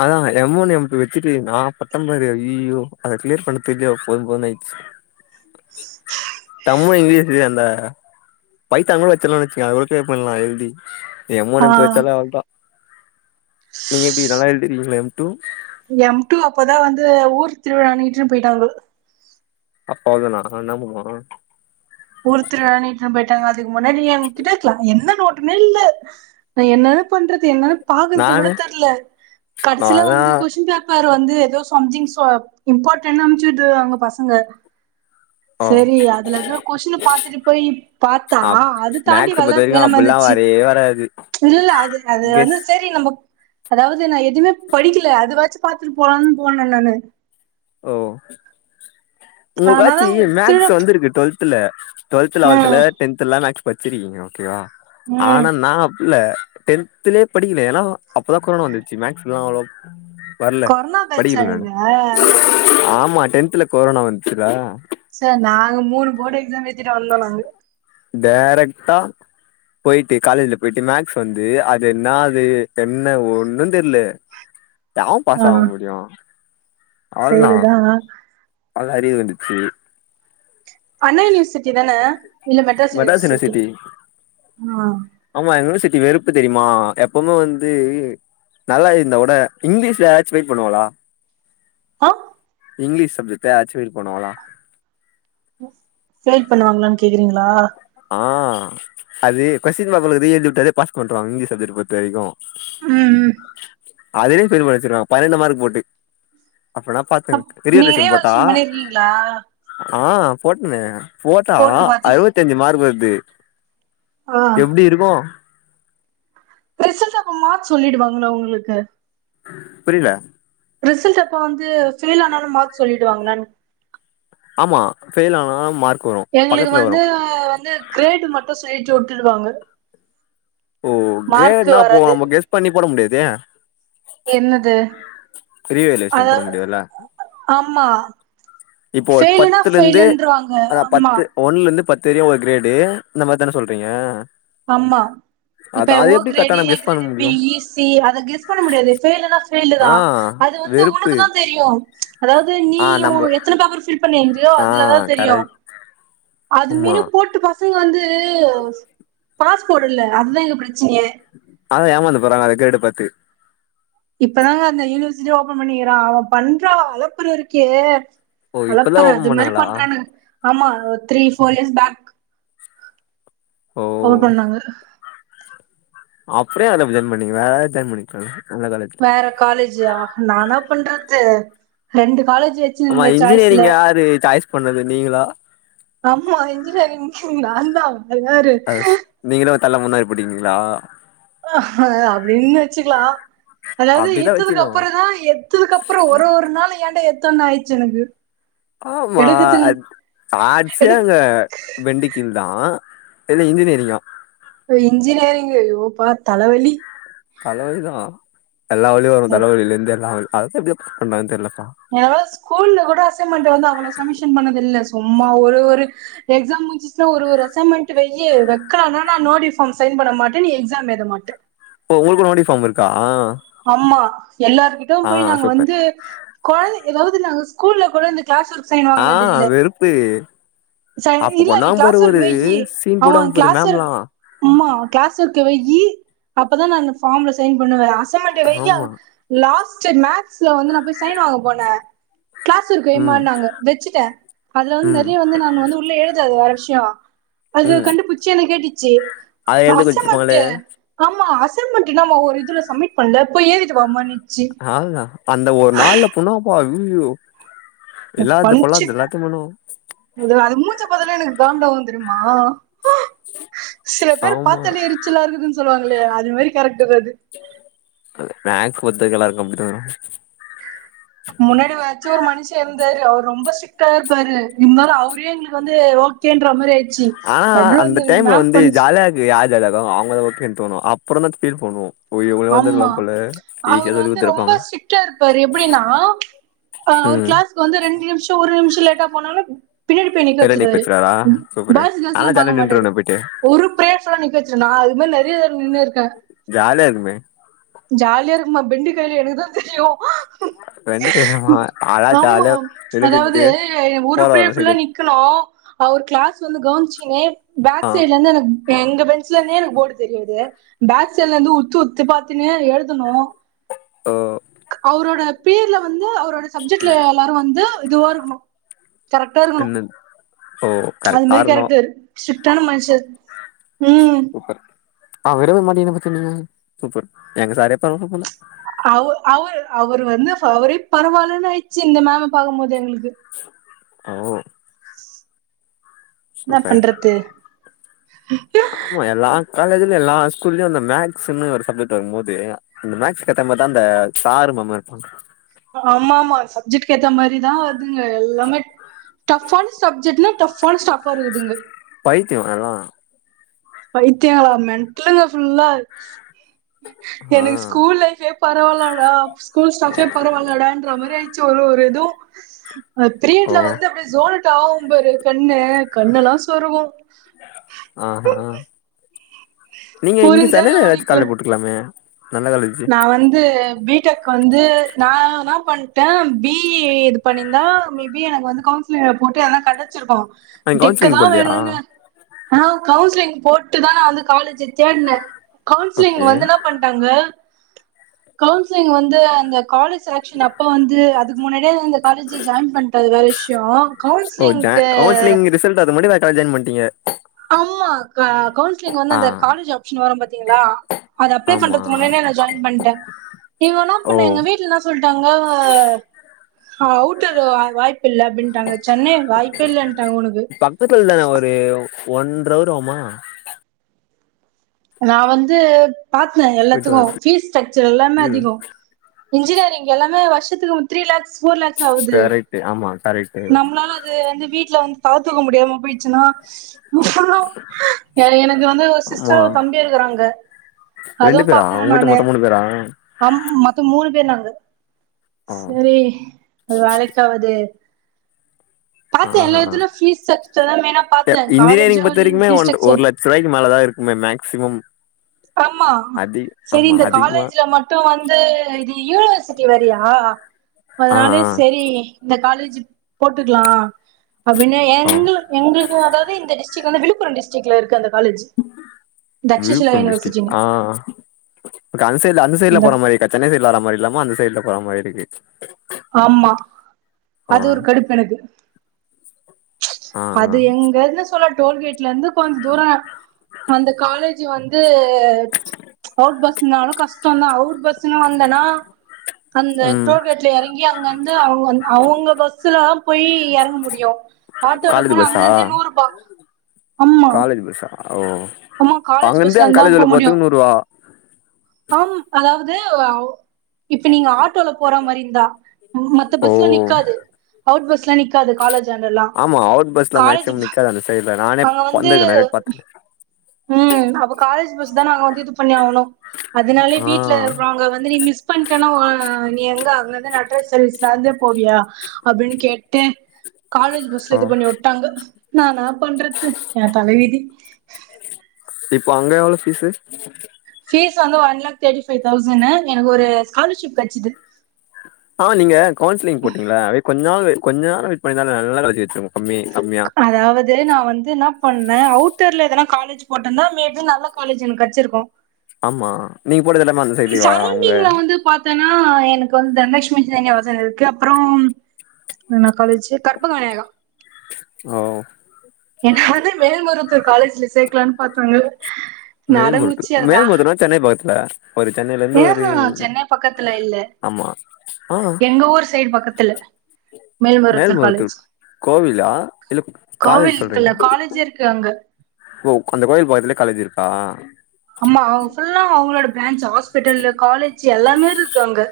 அதான்க எமோன்னுயம் டு வச்சுட்டு நா பட்டம் பாரு அய்யோ அத கிளியர் பண்ண தெரியல போதும் போதுனு ஆயிடுச்சு [unintelligible] தம்மு இங்கிலீஷ்ல அந்த பை தமிழ வச்சலாம்னு வச்சக்கோங்க அவங்களுக்கே பண்ணலா ஹெல்தி எம் ஆ ஓன் எம் டூ வச்சாலே அவ்ளதா நீங்க எப்டி நல்லா எழுதிக்கீங்ளா எம் டூ எம் டு அப்பதா வந்து ஊர் திருவிழான்னு இட்டுன்னு போயிட்டாங்க அப்பா தானா நம்ளாதான போனோ ஊர் திருவிழான்னு இட்டுன்னு போயிட்டாங்க இதுக்கு முன்னாடி நீ கிட்ட இருக்கலா என்ன ஒ ஓட்டுமே நில்லு இல்ல என்னதா பண்றது என்னன்ன பாக்குறது கூட நானு தெர்ல கடைசியில நாலா வந்து கொஸ்டின் பேப்பர் வந்து ஏதோ சம்திங் சோ இம்பார்டன் அமச்சி விட்டாங்க பசங்க ஓ செரி அதுல தா பாத்துட்டு போயி் பாத்தா அப் அது தாண்டி வெல்லம் வேற வந்துச்சு அது இல்ல இல்ல அது அது வந்து சேரி நம்ம அதாவது நா எதுவுமே படிக்கல அது வாச்சு பாத்துட்டு போலான்னு போனே நானு ஒ உங்க ஆனாலு காட்சி மேக்ஸ் திருழப் வந்துருக்கு டுவெல் த்துல டுவல்த்துல ம் [unintelligible] டென்த்லாம் மேக்ஸ் வச்சிருக்கீங்க ஓகேவா ம் ஆனா நான் அப்பல்ல டென்துலயே படிக்கல ஏல்லா அப்பதான் கொரோனா வந்துருச்சு மேக்ஸ்ல்லாம் அவ்ளவா கொரோனா பேச்சா நீங்க ஆமா டென்த்ல கொரோனா வந்துச்சுல சார் நாங்க மூணு போர்டு எக்ஸாம் ஏழிதிட்டு வந்தோம் நாங்க டைரக்ட்டா போயிட்டு காலேஜ்ல போயிட்டு மேக்ஸ் வந்து அது என்ன இது என்ன ஒன்னும் தெர்ல எவன் பாஸ் ஆவ முடியும் சேரிதான் அது அரியர் வந்துச்சு அண்ணா யூனிவர்சிட்டி தானே இல்ல மெட்ராஸ் யுனிவர்சிட்டி ஆ ஆமா எங்க யூனிவர்சிட்டி வெறுப்பு தெரியுமா எப்பவுமே வந்து நல்லா இந்தா கூட இங்கிலீஷ்ல யாராச்சும் வெயிட் பண்ணுவாங்கலா ஆ இங்கிலீஷ் சப்ஜெக்ட்ட அச்வில் பண்ணுவாங்களா செலக்ட் பண்ணுவாங்களான்னு கேக்குறீங்களா ஆ அது கொஸ்டின் பேப்பர்ல ரீ என்ட்ரிஎழு அதே பாஸ் பண்றவாங்க இங்கிலீஷ் சப்ஜெக்ட் பொருத்த வரைக்கும் ம் ம் அதுலயும் ஃபெயில் வச்சிருவாங்க பன்னிரெண்டு மார்க் போட்டு அப்பனா அ பாத்துங்க நீங்க ரியலேஷன் போட்டா ரீவால்யுவேஷன் பண்ணிருக்கீங்களா ஆ போட்னே போட்டா போட்டு பாத்தி அறுபத்தி அஞ்சு மார்க் வருது ஆ எப்டி இருக்கும் ப்ரெசென்ட் அப்ப மார்க்சொல்லிடுவாங்களா உங்களுக்கு புரியில ரிசல்ட் அப்ப வந்து ஃபெயில் ஆனாலும் மார்க் சொல்லிடு வாங்களான்னு ஆ ஃபெயில் ஆனாவுங்க மார்க் வரு எங்களுக்கு பக்கத்துல வரு வந்து வந்து கிரேட் மட்டும் சொல்லிட்டு வுட் டுவாங்க ஓ டே என்னா போ நம்ம கெஸ் பண்ணி போட முடியதே என்னது அத ரீவேல்யூஷன் போட முடியாதுல்ல ஆமா இப்போ ஃபெயிலுனா பத்துலந்து ஃபெயிலுன்றுவாங்க அத அம்மா பத்து ஒன் லந்து பத்து வரையு ஒரு கிரேடு இந்த மார் தான சொல்றீங்க ஆமா இப்ப அதா அது ஓ எப்டி கரெக்டா கிரேடு நம்ம ஏ கெஸ் பண்ண கிரேடு முடியு பியி சி அத கெஸ் பண்ண முடியாது ஃபெயிலுனா ஆ ஃபெயிலுதா அது வந்து வெறுப்பு உனக்கு தா தெரியு அதாவுது நீ ஆ உ நம்ம எத்தன பேப்பர் ஃபில் பண்ணிந்தியோ ஆ அதுலதா தெரியு கரெக்ட் அது ஆமா மேரி போட்டு பசங்க வந்து பாஸ்போட் இல்ல அதுதா இங்க பிரச் அதா ஏமாந்து போறாங்க அத கிரேடு பாத்து இப்பதாங்க அந்த யூனிவர்சிட்டி ஓபன் பண்ணிக்கிறா அவ பண்ற அலப்பற இருக்கே ஓ இப்பதா அலப்பற அது ஓப்பம் மாரி பண்ணாங்களா? பண்றானுங்க ஆமா த்ரீ ஃபோர் இயர்ஸ் பேக் ஓ [unintelligible] பண்ணாங்க அப்ற ஏ அதுல போய் ஜாயின் பண்ணிங்க வேற எதா ஜாயின் பண்ணிக்லால்ல வேற காலேஜுயா நானா பண்றது ரெண்டு காலேஜ் ஆமா வச்சிருந்த சாய்ஸ்ல இன்ஜினியரிங் யாரு சாய்ஸ் பண்ணது நீங்களா ஆமா இன்ஜினியரிங் நாந்தா வேறாரு தல்ல மண் அள்ளி போட்டுக்னீங்ளா ஆஹ்ஹ அப்டின் வச்சுக்லா அதாவுது அப்டிதா வச்சுக்கணு ஏத்ததுக்கப்புறொ தா எத்ததுக்கப்றொ ஒரு ஒரு நாள் ஏன்டா எ த்தோன் ஆயிட்ச்சு எனக்கு ஆமா எடுக்கதுக்கு அத் சான்ஸே எடு இல்ல மெடிக்கல் தா இல்ல இன்ஜினியரிங்கா ஓ இன்ஜினியரிங் அயோ அப்பா தலவலி தலவலிதா எல்லா வலி வரு தலவலில இந்து எல்லா வரு அது எப்டி பண்ணாங் தெரில நீ எவ்ளோ ஸ்கூல்ல கூட அசைன்மெண்ட் வந்து அவ்ளோ சமிஷன் பண்ணது இல்ல சும்மா ஒரு ஒரு எக்ஸா முடிஞ்சுச்சுன்னா ஒரு அசைன்மென்ட் வெய் வக்க நா நோட்டிஃபார்ம் சைன் பண்ண மாட்டே நீ எக்ஸாம் எத மாட்டே ஓ உங்களுக்கு னோடி ஃபார்ம் இருக்கா ஆமா எல்லாருகிட்டு ஆ போய் நாங்க சூப்பர் வந்து கொழந் ஏதாது இது நாங்க ஸ்கூல்ல கூடந் கிளாஸ் ஒர்க் சைன் ஆ வாங்கனது இல்ல வெறுப்பு சை அப்ப இல்ல பண்ணாங்க பாரு கிளாஸ் ஒர்க் ஒரு வெய்யி சீன் அவ போடுவாங்க பாரு கிளாஸ் மேம்லா ஒமா கிளாஸ் ஒர்க்க வெய்யி அப்பதா நா இந்த ஃபார்ம்ல சைன் பண்ணுவே ராஸ் ச மண்ட வையா ஆமா லாஸ்ட் செர் மேக்ஸ்ல வந்து நா போய் சைன் வாங்க போனே கிளாஸ் இருக்கு வைமா ம் நாங்க வச்சுட்டே அதுல வந்து ம் நெறைய வந்து நா வந்த உள்ள எழுதாது வர விஷ கியா அது ம் கண்டுபிச்சி என்ன கேட்டுச்சு அத எழுத அசமன்ட் குடுத்துருப்பாங்களே ஆமா அச அசமின்ட் இல்லாம ஒரு இதுல சமிட் பல்லப் போய் ஏறிட்டு வாமா நீ ஆள்னா அந்த ஒரு நாள்ல பொணா பா நில் யு ஒ பஞ்ச்சு அது மூச்ச பாத்தல்ல எனக்கு காண்டாவு தெரியுமா அ சில பேர் ஆமா பாத்தால எரிச்சலா இருக்குது சொ சொல்லுவங்களே அதுமரி கரெட் [unintelligible] ஒத்துகல்லா இருக்கு ப்ரோ முன்னாடி வச்சு ஒரு மனுஷ இருந்தாரு அவர் ரொம்ப ஸிக் த்தார்பாரு இம் முதலே அவரே எங்களுக் வந் வந்து ஓகேன்ற மாரி ஆயி ஆஆ அந்த டைம்ல வந்து ஜாலியாக்கு யார் தெலக அவங்கள ஓகேனு தோனு அப்பறம் தா ஃபீல் பண்ணுவோ ஓ இவங்களே ஆமா வந்திருக்கலா போல அவர் ஈஸியா சொல்லி வந்து ரொம்ப குடுத்துருப்பாங்க ஸ்ரிட்டா இருப்பரு எப்டின்னா அவர் ம் கிளாஸ்க் வந்து ரெண்டு நிமிஷ ஒரு நிமிஷ ஞ்ச லேட்டா போனாலு பின்னாடி போய் நிக்க பேர வச்சிருவாரு. வச்சுட்டாரா ம் சூப்பரு பாய்ஸ் கேர்ள்ஸ் நாலா எல்லா பாக்க ஜாலியா மாட்டாரு நின்றுவனே போயிட்டு ஒரு பிரேயர்ஸ் ஃபுல்லா நிக்க வச்சிரு நா அது மாரி நெறைய நின்னுருக்கே. ஜாலியா இருக்குமே ஜாலியா இரு க்குமா பெண்டு கழண்டது எனக்குதா தெரியு ரெண்டு கையுமா ம் ஆளா ஆமா ஜாலியா வெளிய அதாவது நின்னுட்டு ஒரு போற பிரேயர் வர ஃபுல்லா சைடு நிக்கணு அவர் கிளாஸ் வந்து கவுனிச்சுக்கினு ஆ பேக் சைட்ல இருந்து எனக் எங்க பெஞ்ச்ல இருந்தே எனக்கு போர்டு தெரியாது பேக் சைட்ல இருந்து உ த்து உத்து பாத்துனே எழுதணு ஓ அவரோட பேர்ல வந்து அவரோட சப்ஜெக்ட்ல எல்லாரு வந்து இதுவா இருக்கணு கரெக்டா இருக்கணு என்னது ஓ அது கரெக்டா மாரி இருக்கணு கேரக்டரு ஸ்ட்ரிக்ட்டான மனுஷ ம் சூப்பர் ஆ விடவே மாட்டீன்னு அப்ப சொன்னீங்க சூப்பர் எங்க சாரே பரவால்ல போல அவு அவுரு அவரு வந்து இப்ப அவரே பரவால்லன்னு ஆயிட்ச்சி இந்த மேம பாக்கும் போது எங்குளுக் கு ஓ [inaudible] என்னா சூப்பர் பண்றது? ஆமா எல்லா காலேஜு இது எல்லா ஸ்கூல்லயு அந்த மேக்ஸ்ன்னு ஒரு சப்ஜெக்ட் வரும்போது அந்த மேக்ஸ்க்கு ஏத்தா மாரிதா அந்த சாரு மேமு இருப்பாங்க ஆமா ஆமா சப்ஜெக்ட்டுக்கு ஏத்தா மாரிதா வருதுங்க எல்லாமே டஃப்பான சப்ஜெக்ட்னா டஃப்பான ஸ்டாஃபா இருக்குதுங்க பைத்தியோ எல்லா பைத்தியங்களா மென்டலுங்க ஃபுல்லா ஆ எனக்கு ஸ்கூல் லைஃபே பரவால்லடா ஸ்கூல் ஸ்டாஃபே பரவால்லடான்ற மாரி ஆயி ச்சு ஒரு ஒரு இது ஆ ஓ பிரியீட்ல வந்து அப்டியே [unintelligible] ஆவு ம் பாரு கண்ணு கண்ணெல்லா சொருவு ஆ ஹா நீங்க இங்க புரிஞ்சா சென்னைல ஏதாச்சு கால்ல கவனிக்கல போட்ருக்கலாமே நல்ல காலேஜ் நா வந்து பி டெக் வந்து நா என்னா பண்ட்டே பி இ இது பண்ணிருந்தா மேபி எனக்கு வந்து கவுன்சிலிங்ல போட்டு எதுனா கெடைச்சிருக்கு அங்க கவுன்சிலிங் டெக்குதா போட்லயா வேணுன்னு ஆ கவுன்சிலிங் போட்டுதா வந்து காலேஜு தேடுனே கவுன்சிலிங் ஓகே வந்து என்னா பண்ட்டாங்க கவுன்சிலிங் வந்து அந்த காலேஜ் செலக்ஷனு அப்ப வந்து அதுக்கு முன்னாடியே இந்த காலேஜு ஜாயின் பண்ட்டே அது வேற விஷ் யோ ஓ ஜா கவுன்சிலிங் ரிசல்ட்டு அதுக்கு முன்னாடியே இந்த காலேஜ் ஜாயின் பண்ட்டீங்க ஆமா க கவுன் சிலிங் வந்து ஆ அந்த காலேஜ் ஆப்ஷன் வரு பாத் த்தீங்களா அது அப்ளை ஆமா பண்றதுக்கு முன்னாடியே நா ஜாய்ன் பண்ட்டே இவுங்க என்னா ஓ பண்ண எங்க வீட்ல என்னா சொல்ட்டாங்க ஆ அவுட்டரு வா வாய் ப்பில்ல அப்டின்ட்டாங்க சென்னை அங்க வாய்ப்பு இல்லைன்ட்டாங்க உனக்கு ஒன்ர அவர் ஆவுமா? நா வந்து காட்ன போயிட்டு எல்லாத்துக்கு வரதுக்கு ஃபீஸ் ஸ்ட்ரக்ச்சர் எல்லாமே அதிகோ இன்ஜினியரிங் எல்லாமே வருஷத்துக்கு உனக்கு த்ரீ லாக்ஸ் ஃபோர் லாக்ஸ் ஆவுது கரெக்ட் ஆமா கரெக்ட் நம்மளால அது வந்து வீட்ல வந் பாத்துக்க முடியாம போயிட்ச்சுன்னா ஆ எனக்கு வந்து ஒரு சிஸ் ஆமா டர் ஒரு தம்பி இருக்கறாங்க ரெண்டு அதுவு பேரா பாக்கணு உங்க வீட்ல நானு மொத்தோ மூணு பேரா அம் மொத்தோ மூணு பேர் நாங்க ஆ செரி அது வேலைக்காவாது ஆ ஆ ஃபீஸ் ஸ்ட்ரக்சர் தா மெயினா அ பாத்தே காலேஜு இன்ஜினியரிங் பொறுத்த வரைக்குமே ஃபீஸ் ஒன் ஒரு ஸ்ட்ரக்சர் லட்ச ரூவாய்க்கு மேலதா இருக்குமே மேக்சிமம் ஆமா அதி செரி ஆமா இந்த அதிகமா காலேஜ்ல மட்டு வந்து இது யூனிவர்சி கீ வரியா ஆ அதுனாலே ஆ செரி இந்த காலேஜ் ஜிப் போட்டுக்குலா அப்பின்னா ஆ எங்களு எங்களுக்கு அதாவுது இந்த டிஸ் சி கொந்த விழுப்புரம் டிஸ்டிக்ல இருக்கு அந்த college Takshashila Villupuram universe district ஆ காஞ் அந்த சைய்டுல போற மாரி சென்னை சைய்டுல வர மாரி இல்லாம அந்த கேட்ட கொற மாரி இருக்கு ஆமா ஆ அது ஒரு கடுப் எனக்கு ஆ ஆ அது எங்கன்னு சொல்ல டோல்கேட்ல இருந்து கொஞ்ச தூரோ அந்த காலேஜு வந்து அவுட் பஸ்சு நாலும் கஷ்டந்தான் அவுட் பஸ்ன்னு வந்தனா அந்த ம் டோல்கேட்ல எறங் அங்க வந்து அவுங்க அவுங்க பஸ்ல போய் எறங்க முடியு ஆட்டோல காலேஜ் போனா பஸ்ஸா அங்கருந்தே நூறு ரூபா காலேஜ் பஸ்ஸா ஓ ஆமா காலேஜ் அங்கருந்து பஸ்ல அங் இருந்தா காலேஜ் உள்ள போறதுக்கு நூறுவா காம் அதாவுது இப்ப நீங்க ஆட்டோல போற மாரி இருந்தா மத்த ஓ பஸ்ல நிக்காது அவுட் பஸ்ல நிக்காது காலேஜாண்டலா ஆமா அவுட் பஸ்ல காலேஜ் மேக்சிமம் நிக்காது அந்த சைட்ல நானே அங்க வந்து வந்திருக்கே நெறைய பாத்துக்கேன் ம் அப்ப காலேஜ் பஸ்தா நாங்க இது பண்ணி ஆவனும் அதுனாலே பாத்துருக்கே ஆ வீட்ல இருவங்க வந்து நீ மிஸ் பண்ணிட்டனா ஒ நீ எங்க அங்கந்து நட ட சர்வீஸ் நடந்தே போவியா அப்டின் கேட்டு காலேஜ் பஸ்ல ஓ இது பண்ணி உட்டாங்க நானா பண்றது ஏ தலவிதி இப்போ அங்க எவ்ளோ பீஸ்சு ஃபீஸ் வந்து one lakh thirty five thousand எனக்கு ஒரு ஸ்காலர்ஷிப் கெட்ச்சிது இன்னா ஒரு கொஞ்ச நாளு வெயிட் பண்ணிருந்தா நல்ல காலேஜு கெட்ச்சிருக்கு அதாவது நா வந்து என்னா பண்ணே அவுட்டர்ல எதனா காலேஜ் போட்டன்னா மே பி நல்ல காலேஜ் எனக்கு கெட்ச்சிருக்கு ஆமா நீ போட்டதெல்லாமே அந்த சைடுலேயேவா உங்க ன்னா எனக்கு வந்து தனலட்சுமி சீனிவாசன் இருக்கு அப்றோ என்ன காலேஜு கற்பக விநாயகோ ஓ என்ன வந்து மேல்மருவத்தூர் காலேஜ்ல சேக்கலான்னு பாத்தாங்க மேல்மருவத்தூரு மேல்மருவத்தூர்னா சென்னை பக்கத்துல ஒரு சென்னையில இருந்து ஒரு ம்ஹூம் சென்னை பக்கத்துல இல்ல ஆமா ஆ எங்க ஊர் சைடு பக்கத்துல மேல்மருவத்தூர் காலேஜ் கோவிலா இல்ல காலேஜ் கோவில்க்கு இல்ல சொல்றீங்களா காலேஜு இருக்கு அங்க ஓ அந்த கோவில் பக்கத்துலயே காலேஜ் இருக்கா? ஆமா அவுங்க ஃபுல்லா அவுங்களோட பிரான்ச் ஹாஸ்பிட்டலு காலேஜு எல்லாமே இருக்கு அங்க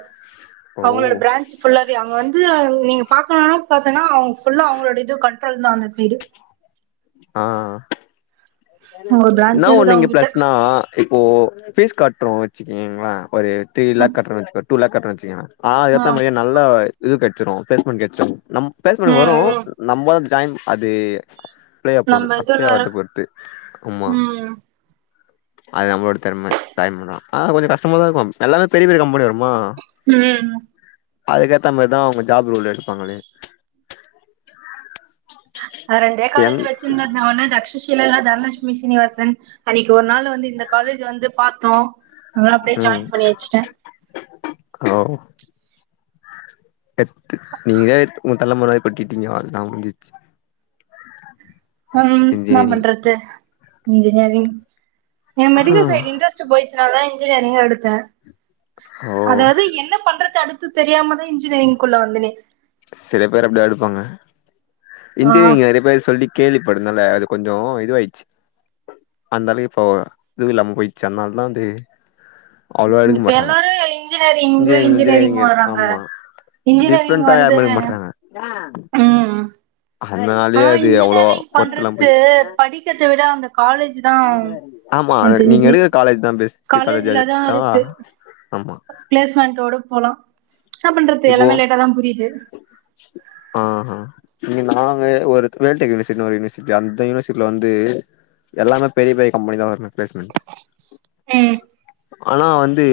ஓ அவுங்களோட பிரான்ச் ஃபுல்லாவே அங்க வந் து அத நீங்க பாக்கணுன்னா பாத்தன்னா அவுங் ஃபுல்லா அவங்களோட இது கண் ட்ரோல்தா அந்த சைடு ஆ ஒரு என்னா பிரான்ச் ஒன்னு இருக்குது இங்க அவங்க கிட்ட பிளஸ்னா இப்போ ஃபீஸ் கட்றோ வச்சுக்கீங்களே ஒரு த்ரீ ம் லேக் கட்றோ வெச்சுக்வோ டூ லேக் கட்றோ வெச்சுக்கங்களே ஆ ஏத்தா ம் மாரியே நல்ல இது கெட் ச்சுரு பிளேஸ்மெண்ட் கெட்ச்சுரு நம் பிளேஸ்மெண்ட் வரு ம் ம். நம்ம அத் ஜாய்ன் அது அப்ளை போட்ற நம்ம அப்ளை இதுல ஆவறத பொறுத்து ஆமா ம் அது நம்மளோட திறம ஜாய்ன் பண்ணா ஆனா கொஞ்ச கஷ்டமாதா இருக்கு எல்லாமே பெரிய பெரிய கம்பெனி வரு ம் அதுக்கேத்தா மாரிதா அவங்க ஜாப் ரோல் எடுப்பாங்களே நா ரெண்டே என் காலேஜ் வச்சிருந்ததுல ஒன்னு தக்சசீல இல்ல தனலட்சுமி சீனிவாசன் அன்னக்கி ஒரு நாள் வந்து இந்த காலேஜு வந்து பாத்தோ அதனால அப்டியே ம் ஜாயின் பண்ணி வச்சிட்டே எட்த்து நீங்களே உங்க தலல மண்ண வாரி கொட்டிட்டீங்க அவ்ளதா முட்ஞ்சிச்சி அம் என்னா பண்றது இன்ஜினியரிங் எனக்கு மெடிக்கல் சைடு ஆ இ்ன்ட்ரஸ்ட்டு போயிட்ச்சு னாலதா இன்ஜினியரிங்கே எடுத்த ஓ அதாவது என்ன பண்றது அடுத் து தெரியாமதா இன்ஜினியரிங்க்குள்ள வந்தனே சில பேர் அப்டியா எடுப்பாங்க ஆ இன்ஜினியரிங் நெறைய பேர் சொல்லி கேள்விப்படுனால அது கொஞ்சோ இதுவாயிட்ச்சு அந்த அளவுக்கு இப்போ இதுவு இல்லாம போயிட்ச்சு அதனாலதா அது அவ்ளோவா ம் எடுக்க இப்ப மாட்றாங்க எல்லாரு இன்ஜினியரிங் இன்ஜினியரிங் இன்ஜினியரிங்னு வராங்க இன்ஜினியரிங் டிஃப்ரெண்டா வந்து யாரும் எடுக்க மாட்றாங்க ம் அதனாலயே ஆனா அது அவ்ளோ இன்ஜினியரிங் ஒர்த்தெல்லாம் பண்றது போயிடுச்சு படிக்கறத விட அந்த காலேஜ் தா ஆமா எனக்கு நீங்க தெரிஞ்சு எடுக்கிற காலேஜ்தா பெஸ்ட்டு காலேஜா காலேஜ்ல தா எட்த்தா இருக்கு ஆமா பிளேஸ்மெண்டோட போலா என்னா பண்றது இப்போ எல்லாமே லேட்டாதா புரியுது ஆ ஹா இங்க நாங்க ஒரு வேல்டெக் யுனிவர்சிட்டினு ஒரு யுனிவர்சிட்டி அந்த யுனிவர்சிட்டில வந்து எல்லாமே பெரிய பெரிய கம்பெனிதா வரது பிளேஸ்மெண்ட்டு ம் ஆனா வந்து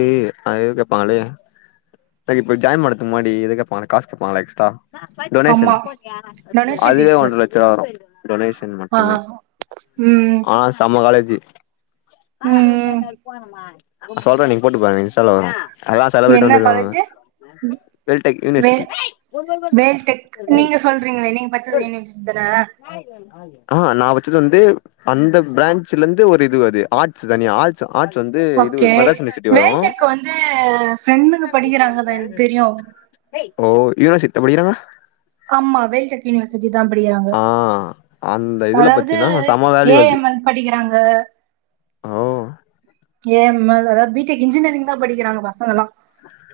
ஆ இது கேப்பாங்களே ஆ இப்ப ஜாயின் பண்ற துக்கு முன்னாடி இது கேப்பாங்களே காசு கேப்பாங்களே எக்ஸ்ட்ரா டொனேஷன் ஆமா டொனேஷன் அதுவே ஃபீஸு ஒன்ர லட்ச ரூவா வரு டொனேஷன் ஆ மட்டுமே ம் ஆனா செம காலேஜு ம் சொல்றே நீங்க போட்டு பாருங்க எவ்ளோ வரு அதாலா செலபிரட்டி என்ன வந்திருக்காங்கங்க காலேஜு டேக் வே யூனிவர்சிட்டி வேல்டெக் நீங்க சொல்றீங்களே நீங்க படிச்சது யூனிவர்சிட்டி தான ஆ நா நா வச்சது வந்து அந்த பிரான்சல இருந்து ஒரு இது வருது ஆர்ஸ் தனிய ஆல்ஸ் ஓகே வேல்டெக் வந்து ஃபிரண்ட்டுங்க படிக்கிறாங்கதா என தெரியு ஓ யூனிவர்சி இன்னா படிகிறாங்க ஆமா வேல்டெக் யூனிவர்சி தா படிகிறாங்க ஆ அந்த ச இதுல அதாவது பச்சீன்னா செம வேல்யூ அது ஏஎம்எல் படிக்கிறாங்க ஓ ஏ அதா பிடெக் இன்ஜினியரிங்தா படிக்கிறாங்க பசங்கல்லா ஆஹ